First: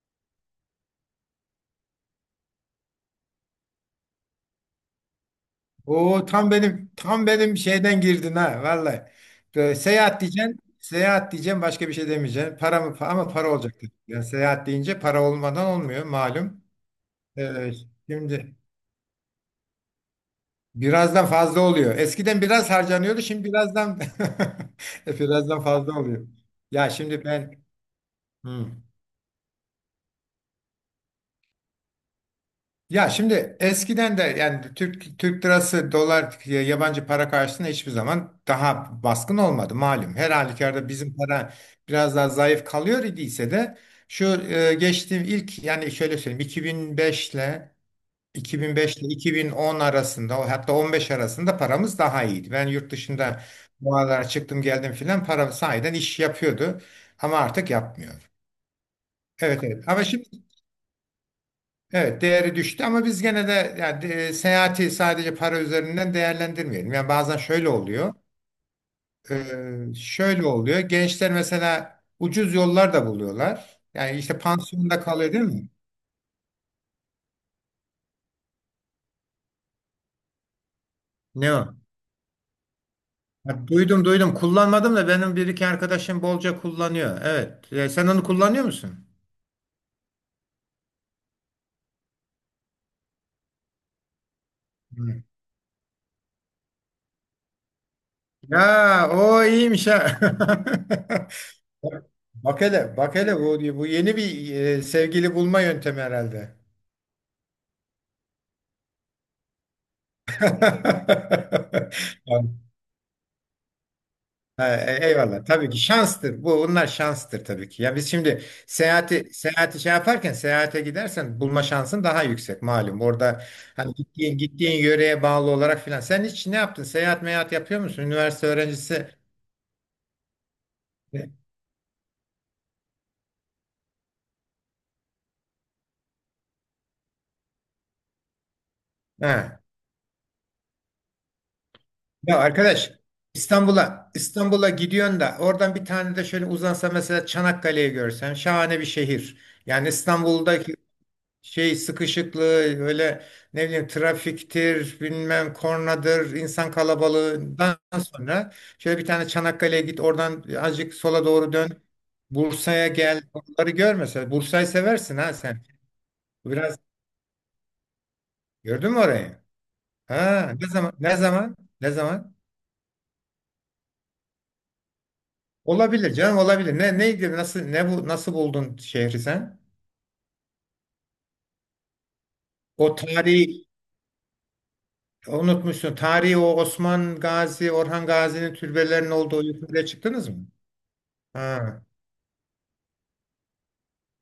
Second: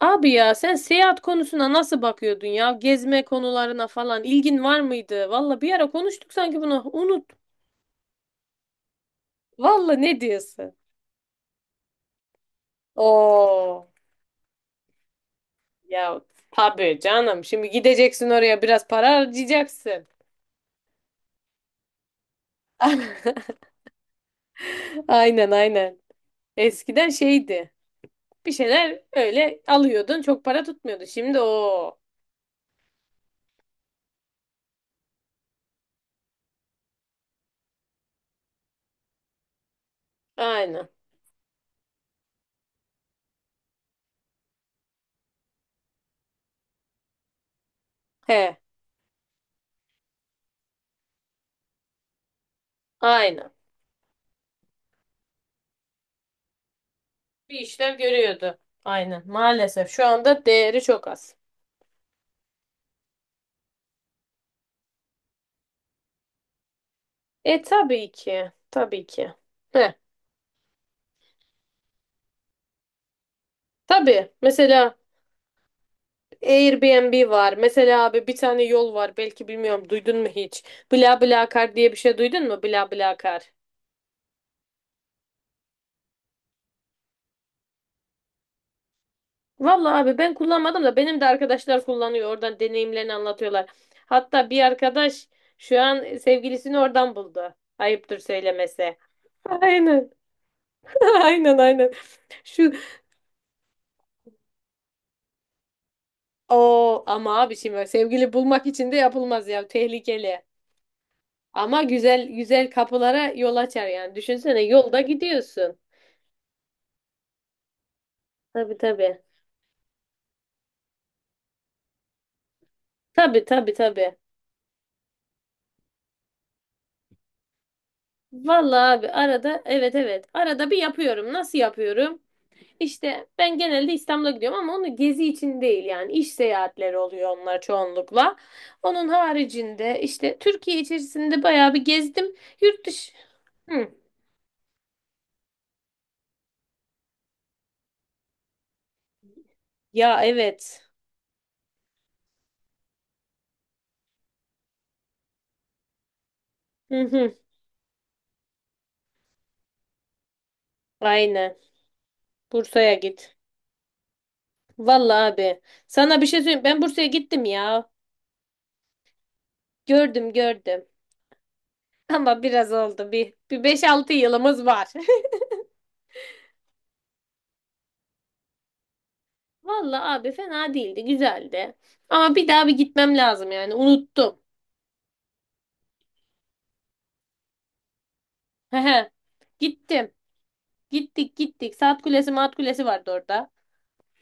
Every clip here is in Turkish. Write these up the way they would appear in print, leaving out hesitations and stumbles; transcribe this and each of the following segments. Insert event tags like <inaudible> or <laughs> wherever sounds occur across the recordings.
Abi ya sen seyahat konusuna nasıl bakıyordun ya? Gezme konularına falan ilgin var mıydı? Valla bir ara Oo konuştuk tam sanki bunu. benim tam Unut. benim şeyden girdin ha vallahi. Böyle Valla ne seyahat diyeceksin, diyorsun? seyahat diyeceğim, başka bir şey demeyeceksin. Ama para olacak. Oo Yani seyahat deyince para olmadan olmuyor ya malum. tabii canım. Şimdi Ee, gideceksin Şimdi oraya biraz para harcayacaksın. birazdan fazla oluyor. Eskiden biraz harcanıyordu, şimdi <laughs> <laughs> Aynen birazdan aynen. fazla oluyor. Ya Eskiden şimdi ben şeydi. Bir hmm. şeyler öyle alıyordun çok para tutmuyordu. Şimdi o. Ya şimdi eskiden de, yani Türk lirası dolar yabancı para karşısında hiçbir zaman daha baskın olmadı malum. Her halükarda Aynen. bizim para biraz daha zayıf kalıyor idiyse de şu geçtiğim ilk, yani şöyle söyleyeyim, He. 2005 ile 2010 arasında, o hatta 15 arasında paramız daha iyiydi. Ben yurt dışında Aynen. bu aralar çıktım geldim filan, para sahiden iş yapıyordu ama Bir artık işler yapmıyor. görüyordu. Aynen. Evet evet, Maalesef ama şu şimdi anda değeri çok az. evet, değeri düştü ama biz gene de, yani, seyahati sadece para üzerinden değerlendirmeyelim. Yani bazen E şöyle tabii oluyor. ki. Tabii ki. Heh, Şöyle oluyor. Gençler mesela ucuz yollar da buluyorlar. Yani tabii. işte Mesela pansiyonda kalıyor, değil mi? Airbnb var. Mesela abi bir tane yol var. Belki bilmiyorum duydun mu hiç? Ne BlaBlaCar o? diye bir şey duydun mu? BlaBlaCar. Ya duydum duydum. Kullanmadım da benim bir iki arkadaşım bolca kullanıyor. Evet. Sen onu kullanıyor musun? Vallahi abi ben kullanmadım da benim de arkadaşlar kullanıyor. Oradan deneyimlerini anlatıyorlar. Hatta bir Hı. arkadaş şu an sevgilisini oradan buldu. Ayıptır söylemesi. Ya o iyiymiş Aynen. ha. <laughs> <laughs> Aynen, aynen. Bak Şu hele, bak hele, bu, bu yeni bir sevgili bulma yöntemi herhalde. o ama abi şimdi sevgili bulmak için de yapılmaz ya. Tehlikeli. Ama <laughs> güzel Yani, güzel kapılara yol açar yani. Düşünsene ha, yolda eyvallah. Tabii ki gidiyorsun. şanstır. Bu bunlar şanstır tabii ki. Ya biz şimdi Tabii, tabii. seyahati şey yaparken, seyahate gidersen bulma şansın daha yüksek malum. Orada Tabii tabii hani tabii. gittiğin yöreye bağlı olarak filan. Sen hiç ne yaptın? Seyahat meyahat yapıyor musun? Üniversite Vallahi öğrencisi. abi arada evet, evet. Arada bir e, yapıyorum. Nasıl yapıyorum? İşte ben genelde İstanbul'a gidiyorum ama onu gezi için değil yani iş seyahatleri oluyor onlar çoğunlukla. Onun Ha. haricinde işte Türkiye içerisinde bayağı bir gezdim. Ya Yurt arkadaş, dışı. Hı. İstanbul'a gidiyorsun da oradan bir tane de şöyle uzansa, mesela Çanakkale'yi görsen, şahane bir şehir. Yani Ya İstanbul'daki evet. şey sıkışıklığı, öyle ne bileyim trafiktir, bilmem kornadır, insan Hı hı. kalabalığından sonra şöyle bir tane Çanakkale'ye git, oradan azıcık sola doğru Aynen. dön, Bursa'ya Bursa'ya gel, git. oraları gör. Mesela Bursa'yı seversin Vallahi ha abi. sen. Sana bir şey söyleyeyim. Biraz Ben Bursa'ya gittim ya. gördün mü orayı, Gördüm ha? ne gördüm. zaman ne zaman ne <laughs> zaman Ama biraz oldu. Bir beş altı yılımız var. <laughs> Olabilir canım, olabilir. Ne neydi, nasıl? Ne bu, nasıl buldun şehri sen? Vallahi abi fena değildi. Güzeldi. Ama bir daha bir O gitmem lazım tarihi, yani. Unuttum. unutmuşsun tarihi. O Osman Gazi, Orhan Gazi'nin Hehe. türbelerinin olduğu yukarıya Gittim. çıktınız mı? Gittik Ha. gittik. Saat kulesi maat kulesi vardı orada.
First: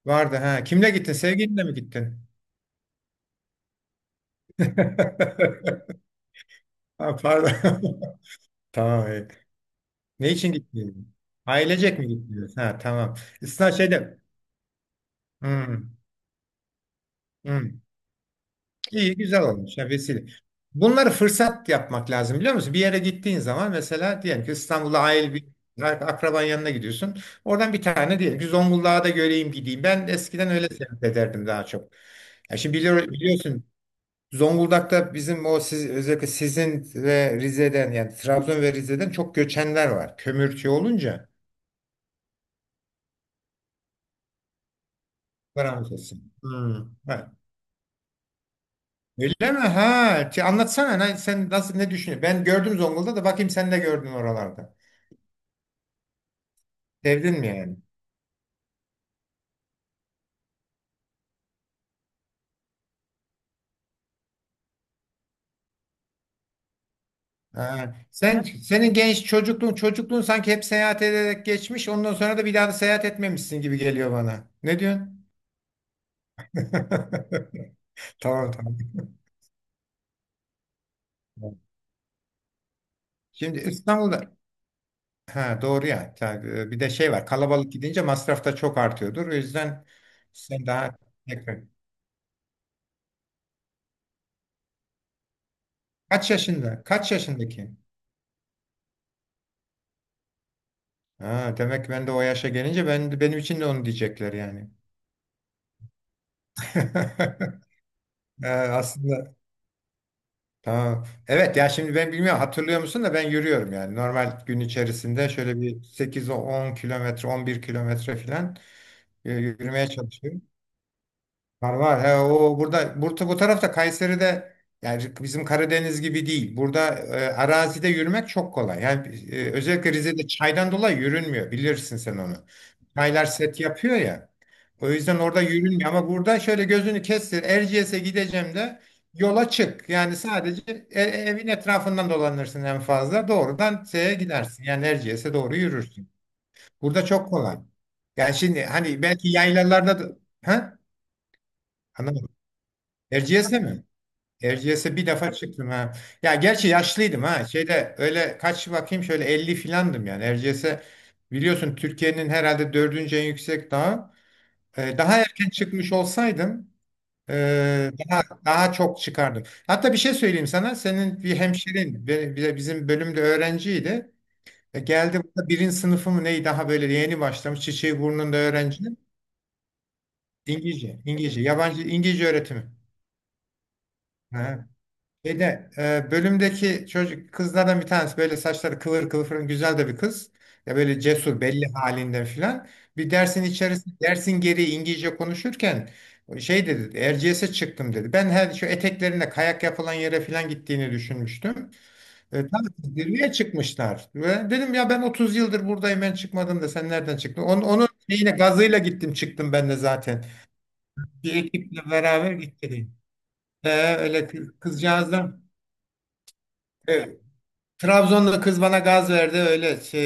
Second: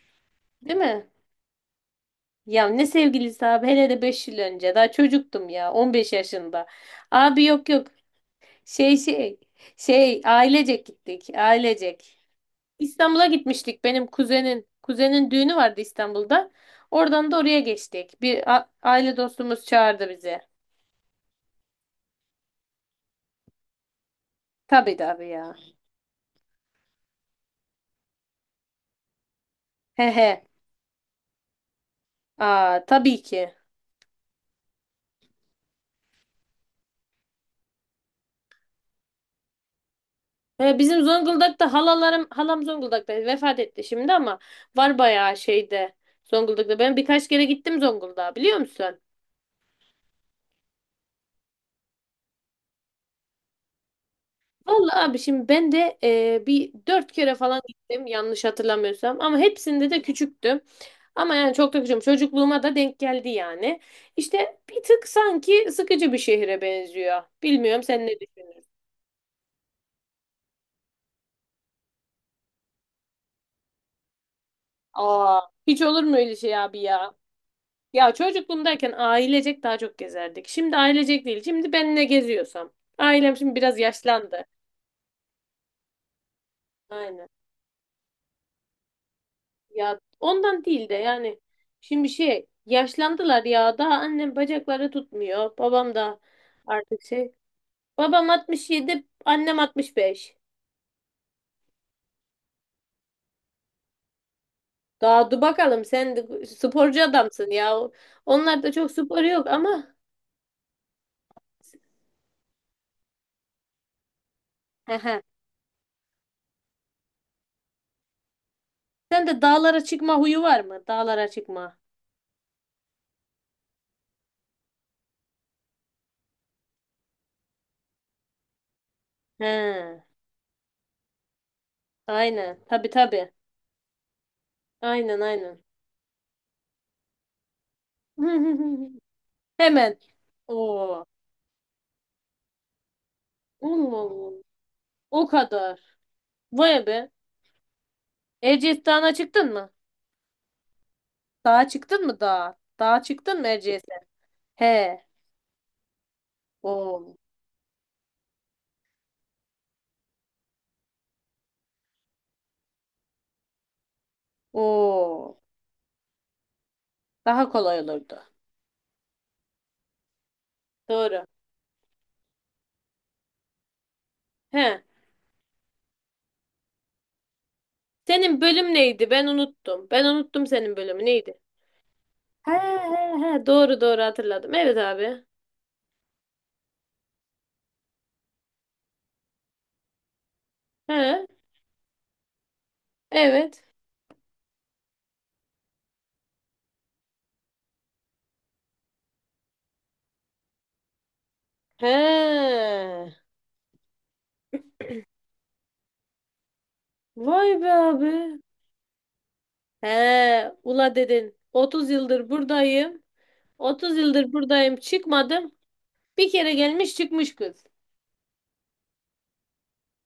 Vardı ha. Değil Kimle mi? gittin? Sevgilinle mi gittin? Ya ne sevgilisi abi. Hele de 5 yıl önce. Daha çocuktum ya. on <laughs> beş yaşında. Ha, Abi pardon. yok, yok. <laughs> Şey Tamam. iyi. şey. Şey Ne için ailecek gittin? gittik. Ailecek mi Ailecek. gittiniz? Ha, tamam. İstanbul'a İsna gitmiştik benim şeyde. kuzenin. Kuzenin düğünü vardı Hmm, İstanbul'da. Oradan da oraya hmm. geçtik. Bir İyi, aile güzel dostumuz olmuş. Ha, çağırdı vesile. bizi. Bunları fırsat yapmak lazım, biliyor musun? Bir yere gittiğin zaman, mesela diyelim ki Tabii İstanbul'a, tabii aile, bir ya. akraban yanına gidiyorsun. Oradan bir tane diyelim ki Zonguldak'a da göreyim, gideyim. Ben He he. eskiden öyle seyahat ederdim daha çok. Ya şimdi Aa, tabii ki. biliyorsun Zonguldak'ta bizim o siz, özellikle sizin ve Rize'den, yani Trabzon ve Rize'den çok göçenler var. Kömürcü Bizim olunca Zonguldak'ta halalarım, halam Zonguldak'ta vefat etti şimdi ama var bayağı paramız şeyde olsun. Hmm. Zonguldak'ta. Ben birkaç Ha. kere gittim Zonguldak'a biliyor musun? Öyle mi? Ha. Ki, anlatsana lan, sen nasıl, ne düşünüyorsun? Ben gördüm Zonguldak'ta, bakayım sen de gördün oralarda. Vallahi abi şimdi ben de bir dört kere Sevdin mi falan yani? gittim yanlış hatırlamıyorsam ama hepsinde de küçüktüm. Ama yani çok da küçüğüm. Çocukluğuma da denk geldi yani. İşte bir tık sanki sıkıcı bir şehre benziyor. Bilmiyorum Ha. sen ne Sen, düşünüyorsun? senin genç çocukluğun sanki hep seyahat ederek geçmiş. Ondan sonra da bir daha da seyahat etmemişsin gibi geliyor bana. Ne diyorsun? Aa, hiç olur mu öyle şey abi ya? <laughs> Ya Tamam tamam. çocukluğumdayken ailecek daha çok gezerdik. Şimdi ailecek değil. Şimdi ben ne geziyorsam. Ailem şimdi Şimdi biraz İstanbul'da. yaşlandı. Ha doğru ya. Tabii, bir de şey var. Aynen. Kalabalık gidince masraf da çok artıyordur. O yüzden Ya ondan sen değil de daha, yani tekrar. şimdi şey yaşlandılar ya daha annem bacakları tutmuyor. Babam da Kaç yaşında? artık Kaç şey. yaşındaki? Babam 67, annem 65. Ha, demek ki ben de o yaşa gelince, ben, benim için de onu diyecekler yani. Daha dur bakalım sen de sporcu adamsın <laughs> ya. Onlarda çok spor Aslında yok ama. tamam. Evet ya şimdi ben bilmiyorum, hatırlıyor musun da ben yürüyorum yani. Normal gün Hehe. içerisinde şöyle bir 8 10 kilometre, 11 kilometre falan Sen de dağlara yürümeye çıkma huyu çalışıyorum. var mı? Dağlara Var çıkma. var. He, o burada, bu tarafta Kayseri'de, yani bizim Karadeniz gibi değil. Burada arazide yürümek çok kolay. Yani He. Özellikle Rize'de çaydan dolayı yürünmüyor. Bilirsin sen onu. Aynen. Tabii Çaylar tabii. set yapıyor ya. O yüzden Aynen orada aynen. yürünmüyor, ama burada şöyle gözünü kestir. Erciyes'e gideceğim de <laughs> yola çık. Hemen. Yani sadece Oo. evin etrafından dolanırsın en fazla. Doğrudan Allah şeye Allah. gidersin. Yani O Erciyes'e doğru kadar. yürürsün. Vay Burada be. çok kolay. Yani şimdi Erciyes hani Dağı'na belki çıktın mı? yaylalarda da... Ha? Dağa çıktın mı dağa? Dağa çıktın mı Erciyes'e mi? Erciyes'e? Erciyes'e He. bir defa çıktım ha. Ya gerçi Oo. yaşlıydım ha. Şeyde öyle kaç bakayım, şöyle 50 filandım yani. Erciyes'e biliyorsun Türkiye'nin herhalde dördüncü en yüksek dağı. Daha Oo. erken çıkmış olsaydım, Daha kolay olurdu. daha çok çıkardım. Hatta bir şey söyleyeyim sana. Senin Doğru. bir hemşerin bir de bizim bölümde öğrenciydi. He. E, geldi burada, birinci sınıfı mı neyi, daha böyle yeni başlamış. Çiçeği burnunda Senin bölüm öğrenci. neydi? Ben unuttum. Ben unuttum senin İngilizce. bölümü neydi? İngilizce. Yabancı İngilizce He öğretimi. he he. Doğru, doğru hatırladım. Ha. Evet abi. Şeyde, bölümdeki çocuk kızlardan bir tanesi, böyle saçları kıvır kıvır, güzel de bir kız. Ya böyle He. cesur, belli halinden filan. Bir dersin Evet. içerisinde, dersin geri İngilizce konuşurken, şey dedi, Erciyes'e çıktım dedi. Ben her şu eteklerinde kayak yapılan yere filan gittiğini düşünmüştüm. He. Tam zirveye çıkmışlar. Ve dedim ya, ben 30 yıldır buradayım, ben çıkmadım da sen nereden çıktın? Vay be Onun abi. şeyine gazıyla gittim, çıktım ben de zaten. He. Ula Bir dedin. ekiple 30 yıldır beraber gittik. buradayım. E, 30 öyle yıldır buradayım. kızcağızdan. Çıkmadım. Bir kere gelmiş Evet. çıkmış kız. Trabzon'da kız bana gaz verdi, öyle şey,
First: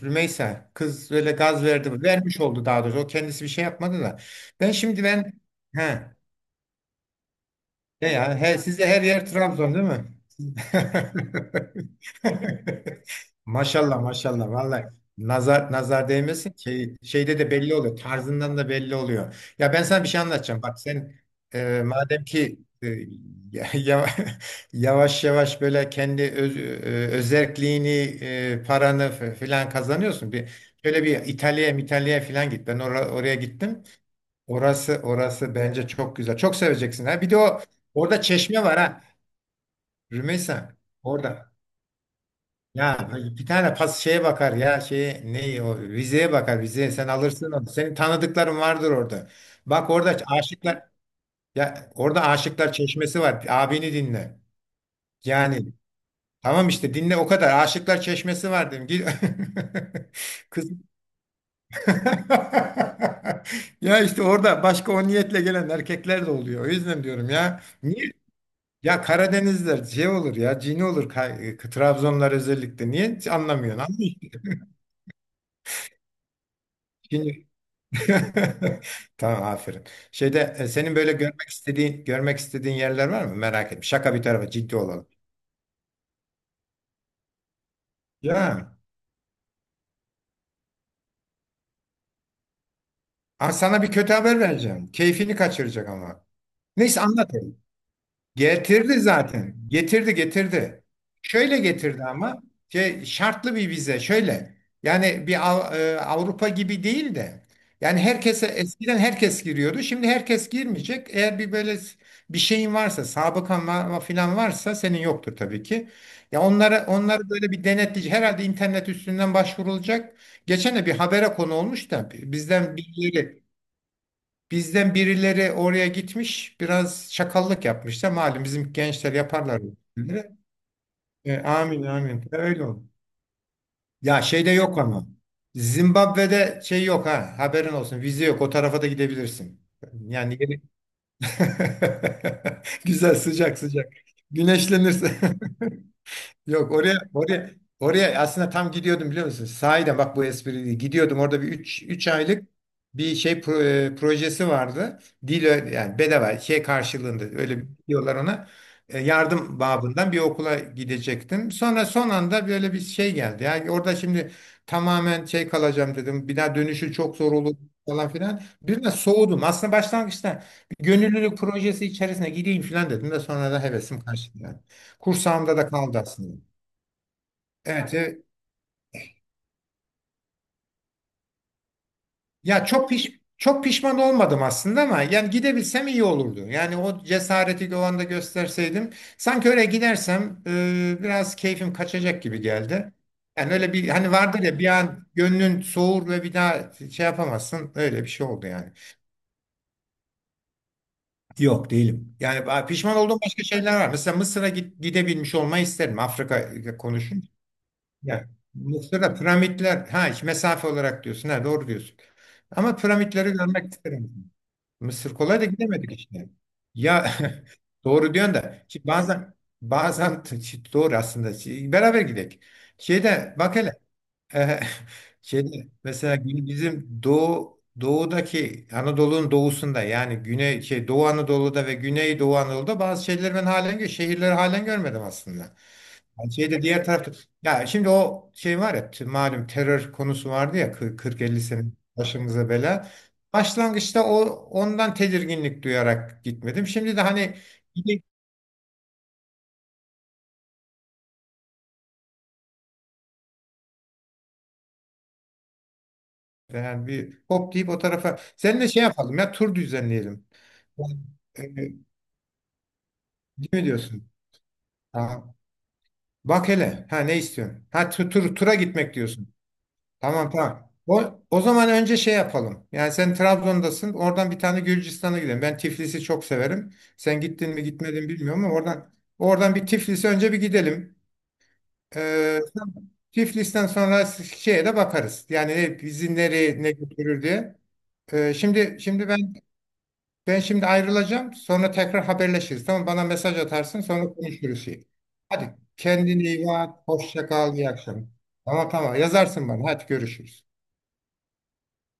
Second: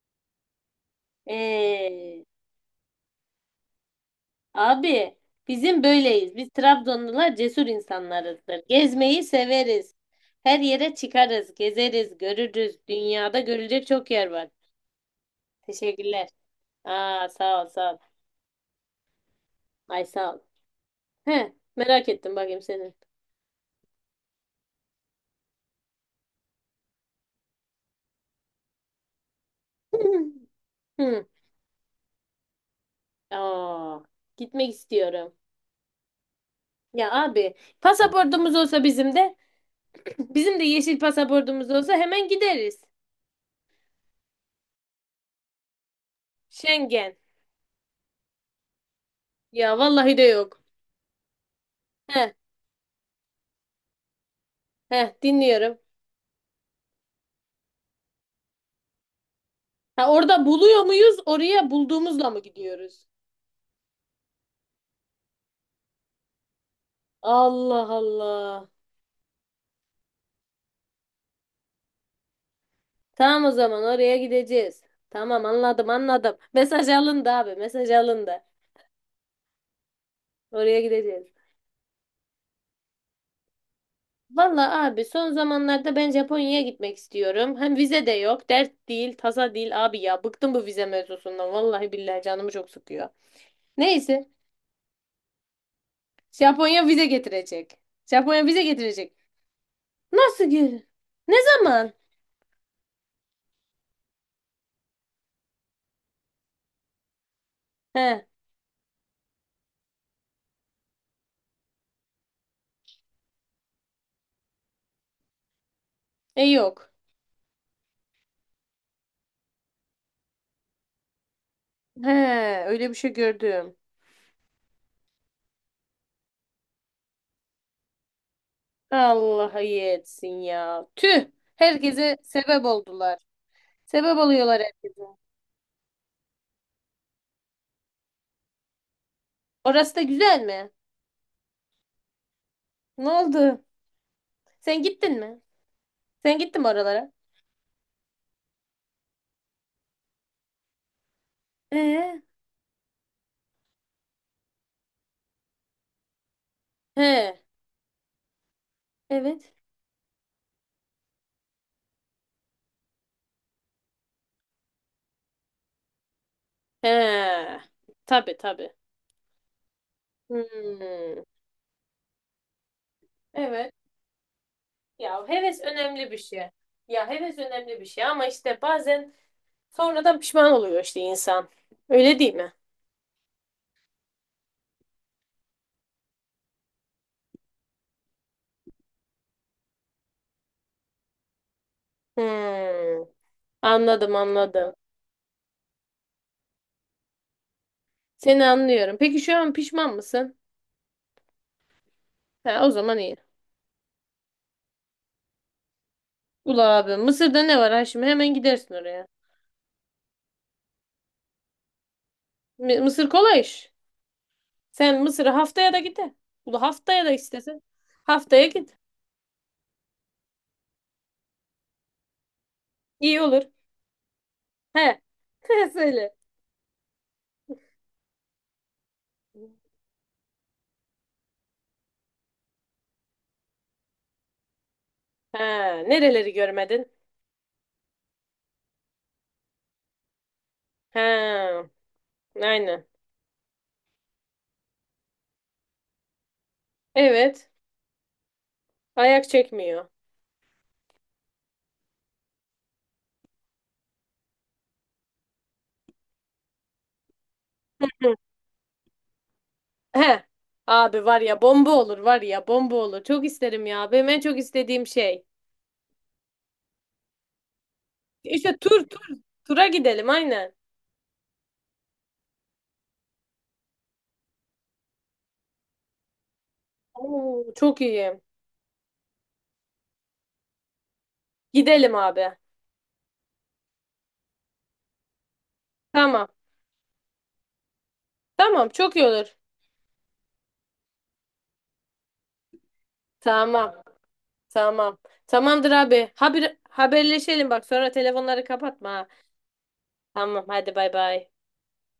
Rümeysa kız öyle gaz verdi, Ee. vermiş oldu daha doğrusu, o kendisi bir şey yapmadı da ben şimdi Abi ben bizim he böyleyiz. Biz Trabzonlular cesur ne ya, he insanlarızdır. sizde her Gezmeyi yer Trabzon değil severiz. mi? Her yere çıkarız, gezeriz, görürüz. Dünyada <laughs> görülecek Maşallah çok yer var. maşallah vallahi, nazar nazar Teşekkürler. değmesin, şey, Aa şeyde de sağ ol belli sağ oluyor, ol. tarzından da belli oluyor. Ya ben sana Ay bir şey sağ ol. anlatacağım. Bak sen, He, merak madem ettim ki, bakayım senin. ya- ya- <laughs> yavaş yavaş böyle kendi öz, özerkliğini, paranı filan kazanıyorsun. <clears throat> Bir, <laughs> şöyle bir Hı. İtalya'ya filan git. Ben oraya gittim. Aa, gitmek Orası istiyorum. orası bence çok güzel. Çok seveceksin Ya ha. Bir de abi o, orada pasaportumuz çeşme var olsa ha. bizim de <clears throat> bizim de Rümeysa yeşil orada. pasaportumuz olsa hemen gideriz. Ya bir tane şeye bakar ya, şeye, ne o, vizeye bakar, vizeye, sen Schengen. alırsın onu. Senin tanıdıkların vardır orada. Ya Bak vallahi orada de yok. aşıklar, ya, orada He, aşıklar çeşmesi var. Abini dinle. he Yani dinliyorum. tamam, işte dinle o kadar. Aşıklar çeşmesi var dedim. Git. Ha, orada <laughs> Kız. buluyor muyuz? Oraya bulduğumuzla mı gidiyoruz? <laughs> Ya işte orada başka o niyetle gelen erkekler de oluyor. O yüzden diyorum ya. Allah Niye? Allah. Ya Karadenizler şey olur ya, cini olur, Trabzonlar özellikle. Niye Tamam o anlamıyorsun? zaman oraya Anlıyorsun. gideceğiz. Tamam anladım, anladım. Mesaj alındı abi mesaj alındı. <laughs> Tamam, aferin. Şeyde, Oraya senin böyle gideceğiz. görmek istediğin yerler var mı? Merak etme. Şaka bir tarafa, ciddi Valla abi olalım. son zamanlarda ben Japonya'ya gitmek istiyorum. Hem vize de yok. Ya. Dert değil, tasa değil abi ya. Bıktım bu vize mevzusundan. Vallahi billahi canımı çok sıkıyor. Aa, sana bir kötü Neyse. haber vereceğim. Keyfini kaçıracak ama. Japonya Neyse, vize anlat. getirecek. Japonya vize Getirdi getirecek. zaten. Getirdi Nasıl gel? getirdi. Ne Şöyle zaman? getirdi ama şey, şartlı bir vize şöyle. Yani bir Avrupa gibi değil de, yani He. herkese, eskiden herkes giriyordu. Şimdi herkes girmeyecek. Eğer bir böyle bir şeyin varsa, sabıkan falan varsa, senin yoktur tabii ki. Ya E onlara, yok. onları böyle bir denetleyici, herhalde internet üstünden başvurulacak. Geçen de bir habere konu olmuş He, da, öyle bir şey gördüm. bizden birileri oraya gitmiş, biraz şakallık yapmışlar. Malum bizim gençler Allah yaparlar bu iyi etsin şeyleri. ya. Tüh. Amin Herkese amin. Sebep Öyle oldu. oldular. Sebep Ya şeyde oluyorlar yok herkese. ama. Zimbabwe'de şey yok ha. Haberin olsun. Vize yok. O tarafa da gidebilirsin. Orası da Yani güzel mi? <laughs> Ne güzel, sıcak oldu? sıcak. Sen Güneşlenirsin. gittin <laughs> mi? Sen gittin mi Yok, oraya oralara? oraya oraya aslında tam gidiyordum, biliyor musun? Sahiden bak, bu espri değil. Gidiyordum, orada bir 3 Ee? aylık bir şey projesi vardı. Yani bedava şey karşılığında He. öyle diyorlar ona. Evet. Yardım babından bir okula gidecektim. Sonra son anda böyle bir şey geldi. Yani orada şimdi tamamen şey kalacağım dedim. Bir daha dönüşü çok zor olur He. falan Tabii filan. tabii. Biraz soğudum. Aslında başlangıçta bir Hmm. gönüllülük projesi içerisine gideyim filan dedim de sonra da Evet. hevesim kaçtı yani. Ya Kursağımda heves da kaldı önemli bir aslında. şey. Ya heves önemli bir Evet, şey evet. ama işte bazen sonradan pişman oluyor işte insan. Öyle değil mi? Ya çok pişman olmadım aslında ama yani gidebilsem iyi olurdu. Yani o cesareti o anda gösterseydim, sanki öyle gidersem biraz keyfim kaçacak gibi geldi. Hmm. Yani öyle bir hani Anladım vardır ya, bir anladım. an gönlün soğur ve bir daha şey yapamazsın. Öyle bir şey Seni oldu yani. anlıyorum. Peki şu an pişman mısın? Yok, değilim. Yani Ha, o pişman zaman iyi. olduğum başka şeyler var. Mesela Mısır'a gidebilmiş olmayı isterim. Afrika, Ula abi konuşun. Mısır'da ne var ha Ya hemen gidersin oraya. Mısır'da piramitler ha, işte mesafe olarak diyorsun. Ha, doğru diyorsun. Ama Mısır piramitleri kolay iş. görmek isterim. Sen Mısır Mısır'a kolay da haftaya da gidemedik gide. işte. Ula haftaya da Ya, istesen. <laughs> doğru diyorsun Haftaya da, git. ki bazen doğru aslında. Beraber gidelim. İyi Şeyde olur. bak hele, e, He. <laughs> <laughs> şeyde He söyle. mesela, bizim doğudaki Anadolu'nun doğusunda, yani güney şey, Doğu Anadolu'da ve Güney Doğu Anadolu'da bazı şeyleri ben halen, şehirleri halen görmedim aslında. Ha, nereleri Yani şeyde diğer görmedin? tarafta, ya şimdi o şey var ya, malum terör konusu vardı ya, 40-50 sene Ha, başımıza aynen. bela. Başlangıçta o, ondan tedirginlik duyarak gitmedim. Şimdi de hani Evet. gide- Ayak çekmiyor. yani bir hop deyip o Hı. tarafa seninle şey yapalım, ya tur He. düzenleyelim. Yani, Abi var ya e, bomba olur var ya bomba olur. Çok ne isterim ya. Benim diyorsun? en çok istediğim şey. Ha, bak hele ha, ne istiyorsun? Ha, tur, tura İşte tur gitmek tur. diyorsun. Tura gidelim Tamam aynen. tamam. O zaman önce şey yapalım. Yani sen Trabzon'dasın. Oradan bir tane Gürcistan'a gidelim. Ben Tiflis'i çok severim. Sen Oo, gittin mi çok gitmedin mi iyi. bilmiyorum ama oradan bir Tiflis'e önce bir gidelim. Gidelim abi. Ee, Tiflis'ten sonra şeye de bakarız. Yani bizi Tamam. nereye ne götürür diye. Ee, Tamam şimdi çok iyi şimdi ben olur. ben şimdi ayrılacağım. Sonra tekrar haberleşiriz. Tamam, bana mesaj Tamam. atarsın, sonra konuşuruz şey. Tamam. Hadi Tamamdır abi. kendine iyi Haber, bak. Hoşça haberleşelim kal. bak İyi sonra akşamlar. telefonları Tamam kapatma. tamam, Ha. yazarsın bana. Hadi Tamam görüşürüz. hadi bay bay.